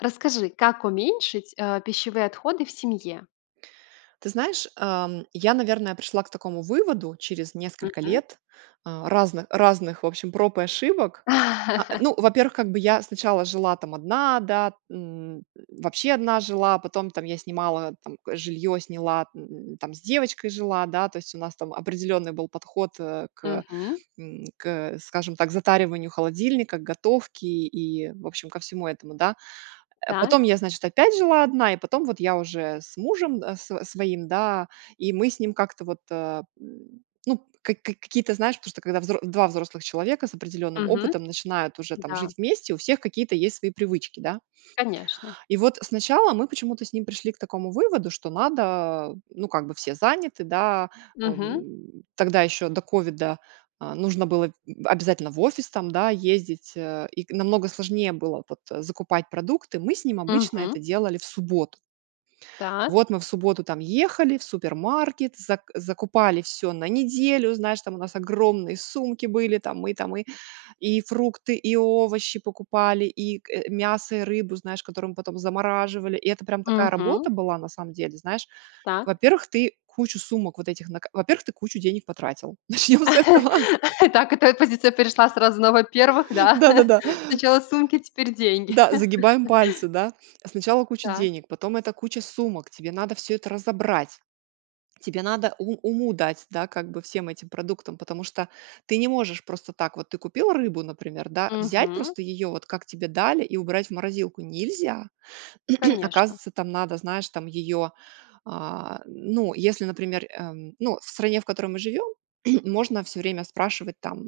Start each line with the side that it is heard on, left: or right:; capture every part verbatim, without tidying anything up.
left: Расскажи, как уменьшить, э, пищевые отходы в семье?
right: Ты знаешь, эм, я, наверное, пришла к такому выводу через несколько
left: Мгм.
right: лет, э, разных разных в общем проб и ошибок. А, ну, во первых, как бы, я сначала жила, там, одна да, м, вообще одна жила, потом, там, я снимала, там, жилье сняла, м, там, с девочкой жила, да, то есть у нас там определенный был подход, э, к,
left: Мгм.
right: м, к, скажем так, затариванию холодильника, к готовке, и, в общем, ко всему этому, да. Э, потом
left: Так.
right: я, значит, опять жила одна и потом вот я уже с мужем да с своим, да. И мы с ним как-то вот, э, м, ну, ка ка какие-то, знаешь, потому что, когда взро два взрослых человека с определенным
left: Мгм.
right: опытом начинают уже там
left: Да.
right: жить вместе, у всех какие-то есть свои привычки, да.
left: Конечно.
right: И вот сначала мы почему-то с ним пришли к такому выводу, что надо, э, ну, как бы, все заняты, да. А,
left: Мгм.
right: м, тогда еще до ковида, а, нужно было, м, обязательно в офис, там, да, ездить, э, и к намного сложнее было, вот, закупать продукты. Мы с ним обычно это
left: Мгм.
right: делали в субботу.
left: Так.
right: Вот мы в субботу там ехали в супермаркет, зак закупали всё на неделю. Знаешь, там у нас огромные сумки были. Там мы там мы и фрукты, и овощи покупали и, э, мясо и рыбу, знаешь, которые мы потом замораживали. И это прям такая
left: Мгм.
right: работа была на самом деле, знаешь.
left: Так.
right: Во-первых, ты кучу сумок вот этих на ка во-первых, ты кучу денег потратил, начнем с этого.
left: Так, эта позиция перешла сразу на во-первых, да?
right: Да, да, да.
left: Сначала сумки, теперь деньги.
right: Да, загибаем пальцы, да. Сначала куча
left: Так.
right: денег, потом эта куча сумок. Тебе надо всё это разобрать. Тебе надо у уму дать, да, как бы, всем этим продуктам, потому что ты не можешь просто так. Вот ты купил рыбу, например, да, взять
left: Мгм.
right: просто ее, вот, как тебе дали, и убрать в морозилку нельзя.
left: Конечно.
right: Оказывается, там надо, знаешь, там ее, а, ну, если, например, эм, ну, в стране, в которой мы живем, можно всё время спрашивать там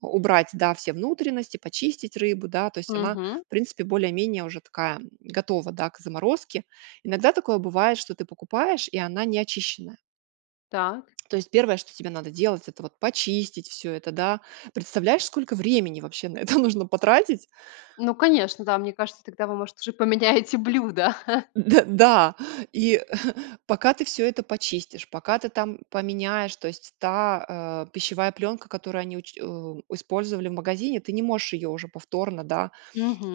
right: убрать, да, все внутренности, почистить рыбу, да, то есть она,
left: Мгм.
right: в принципе, более-менее уже такая готова, да, к заморозке. Иногда такое бывает, что ты покупаешь, и она не очищенная.
left: Так.
right: То есть первое, что тебе надо делать это вот почистить всё это, да. Представляешь сколько времени, вообще, на это нужно потратить?
left: Ну конечно, да. Мне кажется, тогда вы может уже поменяете блюдо.
right: Мд да. И пока ты всё это почистишь, пока ты там поменяешь, то есть та, э, пищевая пленка, которую они уч у использовали в магазине, ты не можешь ее уже повторно, да.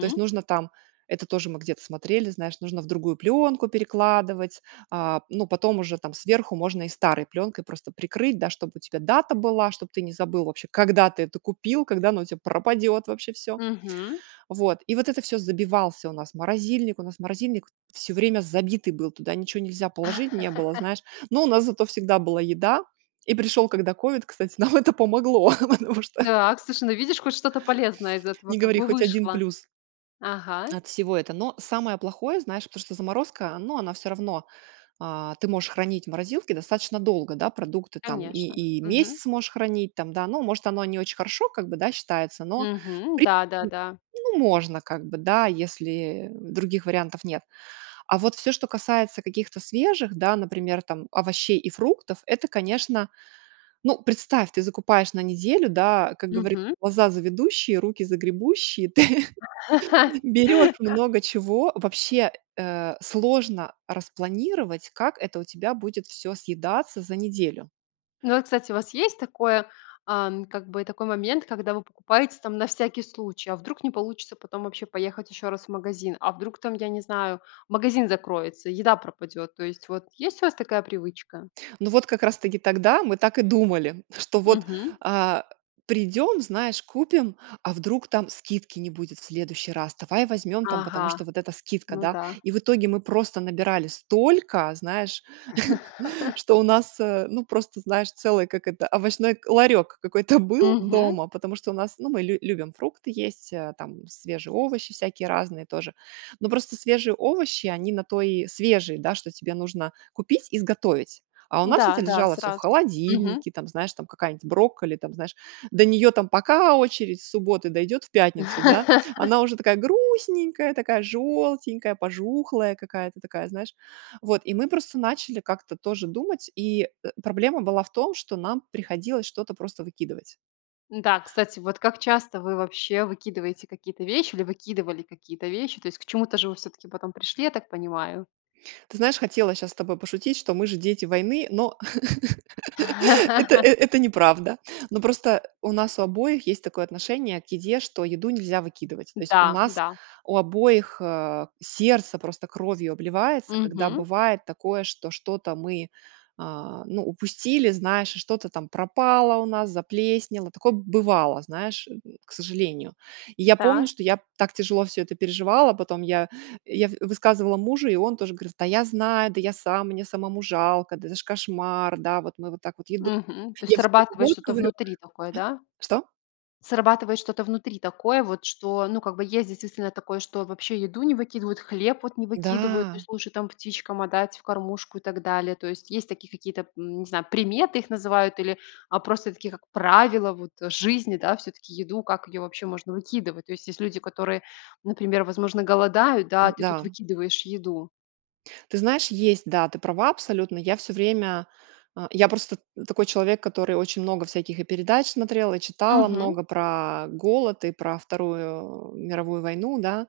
right: То есть, нужно там, это тоже мы где-то смотрели, знаешь, нужно в другую пленку перекладывать, а, ну, потом уже, там, сверху можно и старой пленкой просто прикрыть, да, чтобы у тебя дата была, чтобы ты не забыл вообще когда ты это купил, когда оно у тебя пропадет вообще всё.
left: Мгм.
right: Вот, и вот это всё забивался у нас морозильник, у нас морозильник всё время забитый был, туда ничего нельзя положить не было, знаешь, но у нас зато всегда была еда. И пришел когда ковид, кстати, нам это помогло, потому что
left: Так! сушай, ну видишь, хоть что-то полезное из этого,
right: Не
left: как
right: говори,
left: бы,
right: хоть один
left: вышло.
right: плюс
left: Ага.
right: от всего это. Но самое плохое, знаешь, потому что заморозка, ну, она всё равно, а, ты можешь хранить в морозилке достаточно долго, да, продукты там и,
left: Конечно.
right: и
left: Мгм.
right: месяц можешь хранить там, да. Ну, может, оно не очень хорошо, как бы, да, считается, в
left: Мгм.
right: принципе,
left: Да-да-да.
right: ну можно, как бы, да, если, э, других вариантов нет. А вот всё, что касается каких-то свежих, да, например, там, овощей и фруктов это, конечно, ну, представь, ты закупаешь на неделю, да, как говорит,
left: Мгм.
right: глаза завидущие, руки загребущие. Ты берешь много чего. Вообще, э, сложно распланировать, как это у тебя будет всё съедаться за неделю.
left: Ну и, кстати, у вас есть такое, ам, как бы, такой момент, когда вы покупаете, там, на всякий случай. А вдруг не получится потом вообще поехать еще раз в магазин? А вдруг там, я не знаю, магазин закроется, еда пропадет? То есть вот есть у вас такая привычка?
right: Ну вот, как раз таки тогда, мы так и думали, что вот,
left: Мгм.
right: а, придем, знаешь, купим, а вдруг там скидки не будет в следующий раз. Давай возьмем там,
left: Ага,
right: потому что вот эта скидка,
left: ну
right: да.
left: да.
right: И в итоге мы просто набирали столько, знаешь, что у нас, э, ну просто знаешь целый, как это, овощной к ларек какой-то был
left: Мгм.
right: дома. Потому что у нас ну мы лю любим фрукты есть, э, там, свежие овощи всякие разные тоже, но просто свежие овощи они на то и свежие да, что тебе нужно купить и сготовить. А у нас это
left: Да, да,
right: лежало всё в
left: сразу. Мгм.
right: холодильнике, там, знаешь, там, какая-нибудь брокколи, там, знаешь, до нее там пока очередь с субботы дойдет в пятницу, да. Она уже такая грустненькая, такая желтенькая, пожухлая какая-то такая, знаешь, вот, и мы просто начали как-то тоже думать и, э, проблема была в том, что нам приходилось что-то просто выкидывать.
left: М-да, кстати, вот как часто вы вообще выкидываете какие-то вещи, или выкидывали какие-то вещи? То есть к чему-то же вы всё-таки потом пришли, я так понимаю.
right: Ты знаешь, хотела щас с тобой пошутить, что мы же дети войны, но это, э, это неправда. Но просто у нас у обоих есть такое отношение к еде, что еду нельзя выкидывать. То есть, у
left: Да,
right: нас
left: да.
right: у обоих, э, сердце просто кровью обливается, когда
left: Мгм.
right: бывает такое, что что-то мы, а, ну, упустили, знаешь, что-то там пропало у нас, заплеснело. Такое бывало, знаешь, м, к сожалению. И я помню,
left: Так.
right: что я так тяжело всё это переживала. Потом я, я в высказывала мужу, и он тоже говорит: "Да я знаю, да я сам, мне самому жалко, да это ж кошмар, да, вот мы вот так вот еду".
left: Мгм. То есть,
right: Я всё время,
left: срабатывает
right: вот,
left: что-то
right: говорю
left: внутри такое, да?
right: А, что?
left: Срабатывает что-то внутри такое, вот, что, ну как бы, есть, действительно такое, что вообще еду не выкидывают, хлеб, вот, не выкидывают, то
right: Да.
left: есть, лучше, там, птичкам отдать, в кормушку, и так далее. То есть, есть такие какие-то м, н не знаю, приметы их называют или, э, просто такие как правила, вот, жизни, да. Вот всё-таки, еду, как ее вообще можно выкидывать? То есть, есть люди, которые, например, возможно, голодают, да, а ты тут
right: Н-да.
left: выкидываешь еду.
right: Ты знаешь, есть. Да, ты права абсолютно. Я всё время. Э, я просто т такой человек, который очень много всяких и передач смотрела, и читала
left: Мгм.
right: много про голод, и про Вторую м Мировую войну, да,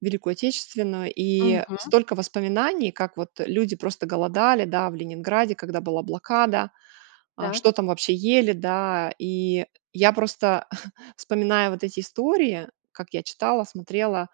right: Великую Отечественную. И
left: Мгм.
right: столько воспоминаний, как вот люди просто голодали, да, в Ленинграде, когда была блокада, а, что
left: Так.
right: там вообще ели, да. И я просто вспоминаю вот эти истории, как я читала, смотрела.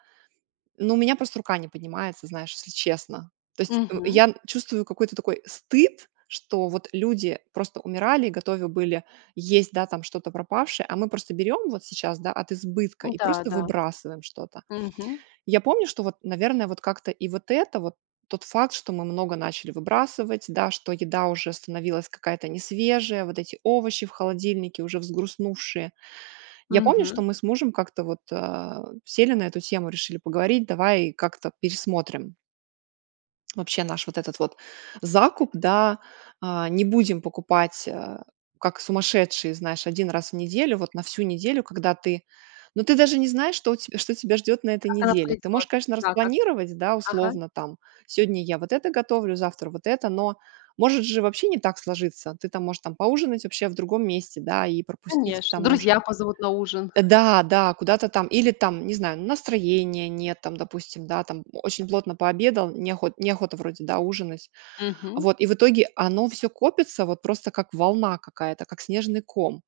right: Ну у меня просто рука не поднимается знаешь, если честно. То есть, э,
left: Мгм.
right: я чувствую какой-то такой стыд, что вот люди просто умирали и готовы были есть, да там, что-то пропавшее, а мы просто берем вот сейчас, да, от избытка и
left: Н-да,
right: просто
left: да.
right: выбрасываем что-то.
left: Мгм.
right: Я помню, что вот, наверное, вот как-то и вот это вот, тот факт, что мы много начали выбрасывать, да, что еда уже становилась какая-то несвежая, вот эти овощи в холодильнике уже взгрустнувшие. Я помню, что
left: Мгм.
right: мы с мужем как-то вот, а, сели на эту тему, решили поговорить. Давай как-то пересмотрим вообще наш вот этот вот закуп, да. А, не будем покупать э, как сумасшедшие, знаешь, один раз в неделю, вот на всю неделю, когда ты, но ты даже не знаешь, что у те что тебя ждет на этой
left: Как оно
right: неделе. Ты можешь,
left: пойдет.
right: конечно,
left: Да, как.
right: распланировать, да,
left: Ага.
right: условно, там сегодня я вот это готовлю, завтра вот это, но может же вообще не так сложиться. Ты там, можешь там поужинать вообще в другом месте, да, и пропустить
left: Конечно.
right: там ужин.
left: Друзья позовут на ужин.
right: Да, да, куда-то там, или, там, не знаю, настроения нет, там, допустим, да там, очень плотно пообедал не охот не охота вроде да ужинать.
left: Мгм.
right: Вот и в итоге оно всё копится вот просто как волна какая-то, как снежный ком.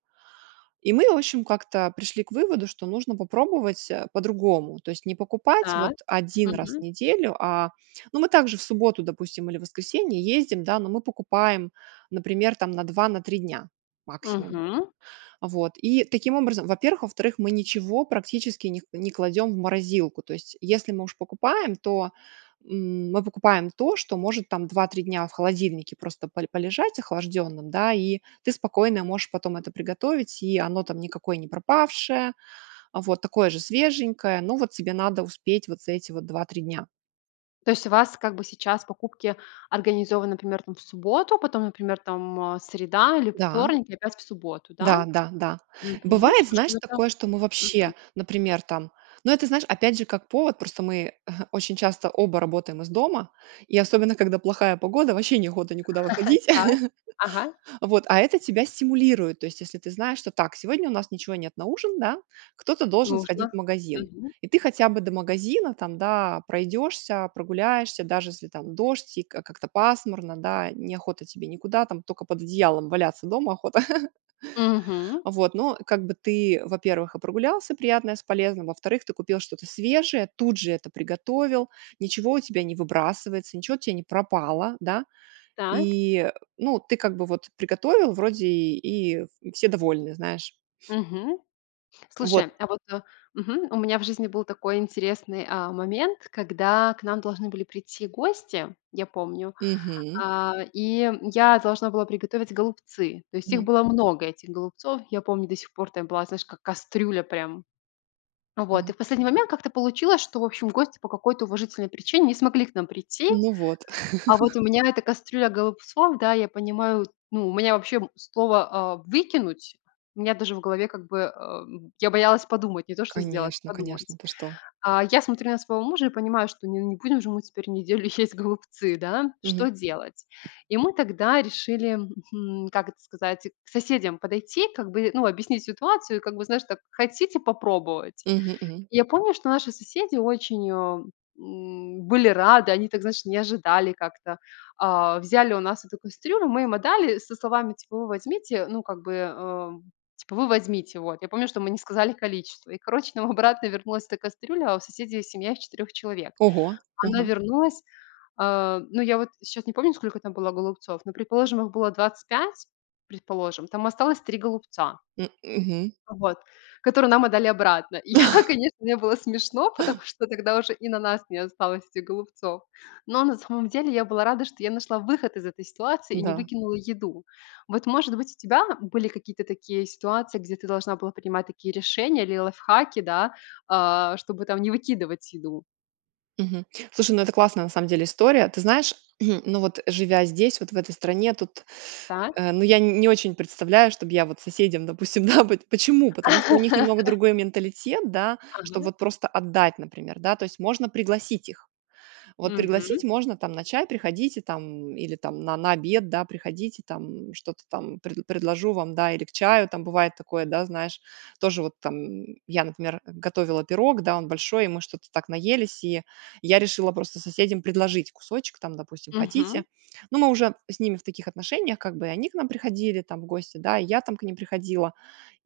right: И мы в общем как-то пришли к выводу, что нужно попробовать, э, по-другому. То есть не покупать
left: Так.
right: вот один раз в
left: Мгм.
right: неделю, а, ну мы также в субботу допустим или воскресенье ездим, да. Но мы покупаем например там на два, на три дня, максимум.
left: Мгм.
right: Вот, и таким образом, во-первых, во-вторых мы ничего практически не к не кладем в морозилку. То есть, если мы у ж покупаем, то, м, мы покупаем то, что может, там, два-три дня в холодильнике просто поль полежать охлажденным, да. И ты спокойно можешь потом это приготовить, и оно там никакое не пропавшее, вот, такое же свеженькое. Но вот тебе надо успеть вот за эти вот два-три дня.
left: То есть у вас, как бы, сейчас покупки организованы, например, там, в субботу, потом, например, там, э, среда или
right: Да.
left: вторник, и опять в субботу, да?
right: Да-да-да.
left: Мгм.
right: Бывает
left: Слушай,
right: знаешь
left: ну это
right: такое что мы вообще,
left: Мгм.
right: например, там, но это знаешь опять же как повод просто мы очень часто оба работаем из дома и особенно когда плохая погода ваще неохота никуда выходить.
left: Так. Ага.
right: Вот, а это тебя стимулирует, то есть если ты знаешь, что так сегодня у нас ничего нет на ужин, да, кто-то должен сходить
left: Нужно.
right: в магазин,
left: Мгм.
right: и ты хотя бы до магазина, там, да, пройдешься, прогуляешься, даже если там дождь и как как-то пасмурно, да, не охота тебе никуда, там, только под одеялом дома охота.
left: Мгм.
right: Вот. Ну, как бы, ты, во-первых, и прогулялся приятное с полезным, во-вторых, ты купил что-то свежее, тут же это приготовил, ничего у тебя не выбрасывается, ничего у тя не пропало, да.
left: Так.
right: И ну ты как бы вот приготовил вроде и все довольны, знаешь.
left: Мгм.
right: Вот.
left: Слушай, а вот Мгм. У меня в жизни был такой интересный, э, момент, когда к нам должны были прийти гости, я помню,
right: Мгм.
left: э, и, м, я должна была приготовить голубцы. То есть, их
right: М.
left: было много, этих голубцов. Я помню до сих пор там была, знаешь, как кастрюля прям. Вот. И
right: Мгм.
left: в последний момент как-то получилось, что в общем гости по какой-то уважительной причине не смогли к нам прийти.
right: Ну вот.
left: А вот у меня эта кастрюля голубцов, да, я понимаю, ну, у меня вообще слово, э, "выкинуть", у меня даже в голове как бы, э, м, я боялась подумать, не то, что сделать,
right: Конечно,
left: подумать.
right: конечно, ты что.
left: Э, я смотрю на своего мужа и понимаю, что ну не будем же мы теперь неделю есть голубцы, да.
right: Мгм.
left: Что делать? И мы тогда решили, м, как это сказать, к соседям подойти, как бы, ну, объяснить ситуацию и как бы, знаешь, так: "Хотите попробовать?"
right: Мгм мгм.
left: Я помню, что наши соседи очень, э, м, были рады. Они так, знаешь, не ожидали как-то. Э, взяли у нас эту кастрюлю. Мы им отдали со словами, типа вы возьмите, ну как бы, э, типа, вы возьмите. Вот. Я помню, что мы не сказали количество. И, короче, нам обратно вернулась эта кастрюля, а у соседей семья из 4 четырех человек.
right: Ого,
left: Она
right: ага.
left: вернулась. Э, ну я вот, щас не помню, сколько там было голубцов, но, предположим, их было двадцать пять, предположим, там осталось три голубца
right: М мгм.
left: вот, которые нам отдали обратно. И я, конечно, мне было смешно, потому что тогда уже и на нас не осталось этих голубцов. Но на самом деле я была рада, что я нашла выход из этой ситуации, и не
right: Да.
left: выкинула еду. Вот, может быть, у тебя были какие-то такие ситуации, где ты должна была принимать такие решения или лайфхаки, да, э, чтобы, там, не выкидывать еду?
right: Мгм. Слушай, ну это классная на самом деле история. Ты знаешь, ну вот живя здесь вот в этой стране тут,
left: Так.
right: э, ну я не очень представляю, чтобы я вот соседям, допустим. Да, вот, почему? Потому что у них немного другой менталитет, да. Что,
left: Ага.
right: вот просто отдать, например, да. То есть можно пригласить их. Вот пригласить
left: Мгм.
right: можно, там, на чай. Приходите там, или там на на обед, да, приходите, там. Что-то там пред предложу вам, да, или к чаю там. Бывает такое, да, знаешь тоже, вот там я например готовила пирог, да он большой, и мы что-то так наелись и я решила просто соседям предложить кусочек. Там, допустим, хотите?
left: Мгм.
right: Ну мы уже с ними в таких отношениях, как бы, и они к нам приходили там в гости, да, я там к ним приходила.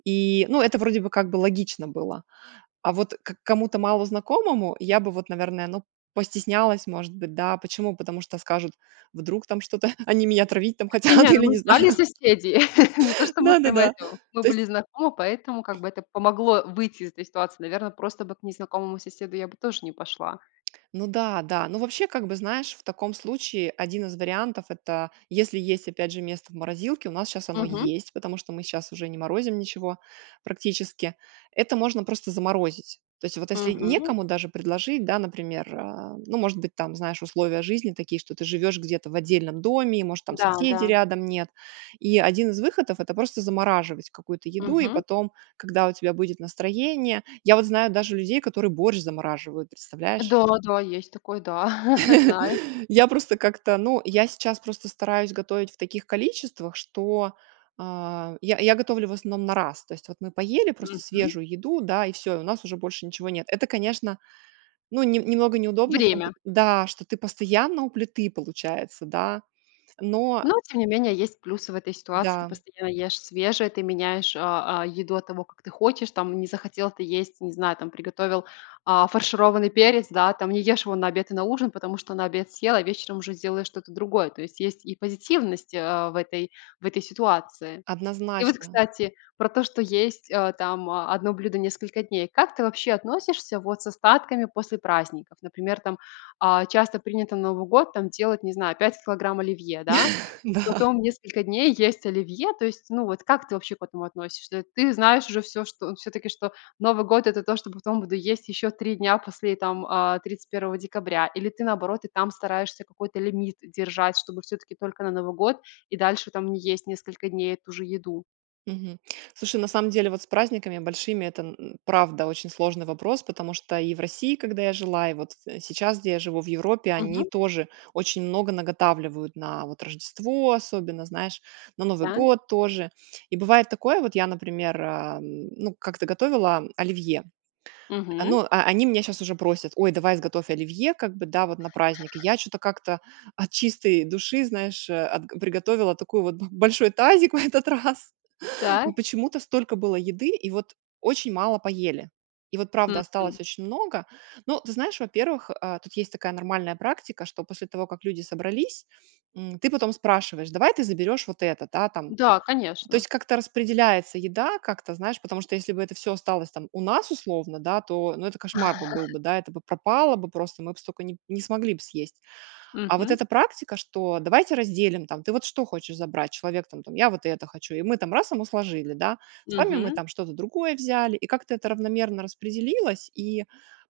right: И ну это вроде бы как бы логично было. А вот к кому-то малознакомому, я бы вот наверное, ну постеснялась может быть, да. Почему? Потому что скажут, вдруг там что-то, они меня отравить там
left: Не
right: хотят
left: не, ну
right: или
left: мы
right: не знаю.
left: знали соседей. Не то, что мы прямо
right: Да-да-да.
left: это. Мы
right: То есть.
left: были знакомы, поэтому, как бы, это помогло выйти из этой ситуации. Наверное, просто бы к незнакомому соседу я бы тоже не пошла.
right: Ну да, да, ну вообще как бы знаешь в таком случае один из вариантов- это если есть опять же место в морозилке, у нас щас оно
left: Мгм.
right: есть, потому что мы щас уже не морозим ничего практически. Это можно просто заморозить. То есть вот если
left: Мгм.
right: некому даже предложить, да, например, э, ну может быть, там, знаешь, условия жизни такие, что ты живешь где-то в отдельном доме, и может там
left: Да,
right: соседей
left: да.
right: рядом нет. И один из выходов это просто замораживать какую-то еду и
left: Мгм.
right: потом, когда у тебя будет настроение. Я вот знаю даже людей, которые борщ замораживают, представляешь?
left: Да, да, есть такое, да. Знаю.
right: Я просто как-то ну я сейчас просто стараюсь готовить в таких количествах, что, э, я я готовлю в основном на раз. То есть вот мы поели просто
left: Мгм.
right: свежую еду, да и всё, у нас уже больше ничего нет. Это конечно, ну не немного неудобно, в том плане,
left: Время.
right: да что ты постоянно у плиты получается, да. Но
left: Ну, тем не менее, есть плюсы в этой ситуации. Ты
right: Да.
left: постоянно ешь свежее, ты меняешь, э, э, еду от того, как ты хочешь, там, не захотел ты есть, не знаю, там приготовил, э, фаршированный перец, да, там, не ешь его на обед и на ужин, потому что на обед съел, а вечером уже сделаешь что-то другое. То есть есть и позитивность, э, в этой в этой, ситуации. И вот
right: Однозначно.
left: кстати про то, что есть, э, там, э, одно блюдо несколько дней. Как ты вообще относишься, вот, с остатками после праздников? Например, там, э, часто принято на Новый год, там, делать, не знаю, пять килограмм оливье, да, и
right: Да.
left: потом несколько дней есть оливье. То есть, ну, вот, как ты вообще к этому относишься? Ты знаешь уже всё, что, всё-таки, что Новый год это то, что потом буду есть еще три дня после, там, э, тридцать первого декабря, или ты наоборот и там стараешься какой-то лимит держать, чтобы всё-таки только на Новый год и дальше там не есть несколько дней эту же еду?
right: Мгм. Слушай, на самом деле вот с праздниками большими это, м м, правда очень сложный вопрос, потому что и в России, когда я жила и вот сейчас где я живу в Европе они
left: Мгм.
right: тоже очень много наготавливают на, вот, Рождество, особенно, знаешь, на Новый
left: Так.
right: год тоже. И бывает такое, вот я, например, э, м, ну, как-то готовила оливье.
left: Мгм.
right: Оно, э, они меня сейчас уже просят, ой, давай сготовь оливье, как бы да вот на праздник. И, я чё-то как-то от чистой души, знаешь, э, от, приготовила такой, вот, б большой тазик в этот раз. И
left: Так.
right: почему-то столько было еды и вот очень мало поели. И вот правда осталось
left: Мгм.
right: очень много. Но ты знаешь, во-первых, э, тут есть такая нормальная практика, что после того как люди собрались, м, ты потом спрашиваешь, давай ты заберешь вот это, да, там.
left: Да,
right: То
left: конечно.
right: есть как-то распределяется еда, как-то знаешь, потому что если бы это всё осталось, там, у нас, условно, да, то, ну это кошмар бы был бы, да. Это бы пропало бы просто, мы б столько не п не смогли б съесть. А вот
left: Мгм.
right: эта практика, что давайте разделим, там. Ты вот что хочешь забрать? Человек там, там, я вот это хочу и мы там раз ему сложили, да. Сами мы
left: Мгм.
right: там что-то другое взяли и как-то это равномерно распределилось. И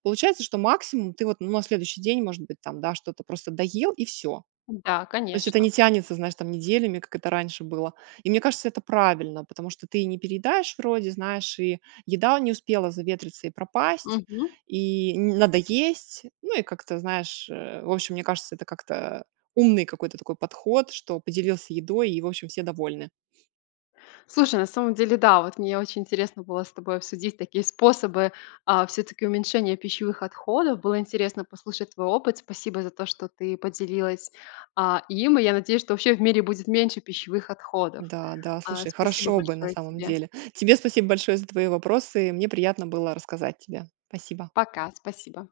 right: получается, что максимум ты вот ну на следующий день может быть там, да, что-то просто доел, и всё.
left: Да,
right: То есть это не
left: конечно.
right: тянется, знаешь, там неделями, как это раньше было. И мне кажется, это правильно, потому что ты не переедаешь вроде, знаешь, и еда не успела заветриться и пропасть,
left: Мгм.
right: и не надо есть. Ну и как-то знаешь, э, в общем, мне кажется, это как-то, э, умный какой-то такой подход, что поделился едой, и в общем все довольны.
left: Слушай, на самом деле да, вот мне очень интересно было с тобой обсудить такие способы, э, всё-таки уменьшения пищевых отходов. Было интересно послушать твой опыт. Спасибо за то, что ты поделилась, а, им. И я надеюсь, что вообще в мире будет меньше пищевых отходов.
right: Да, да,
left: Э,
right: слушай
left: спасибо
right: хорошо бы на
left: большое
right: самом
left: тебе!
right: деле. Тебе спасибо большое за твои вопросы, мне приятно было рассказать тебе. Спасибо.
left: Пока. Спасибо.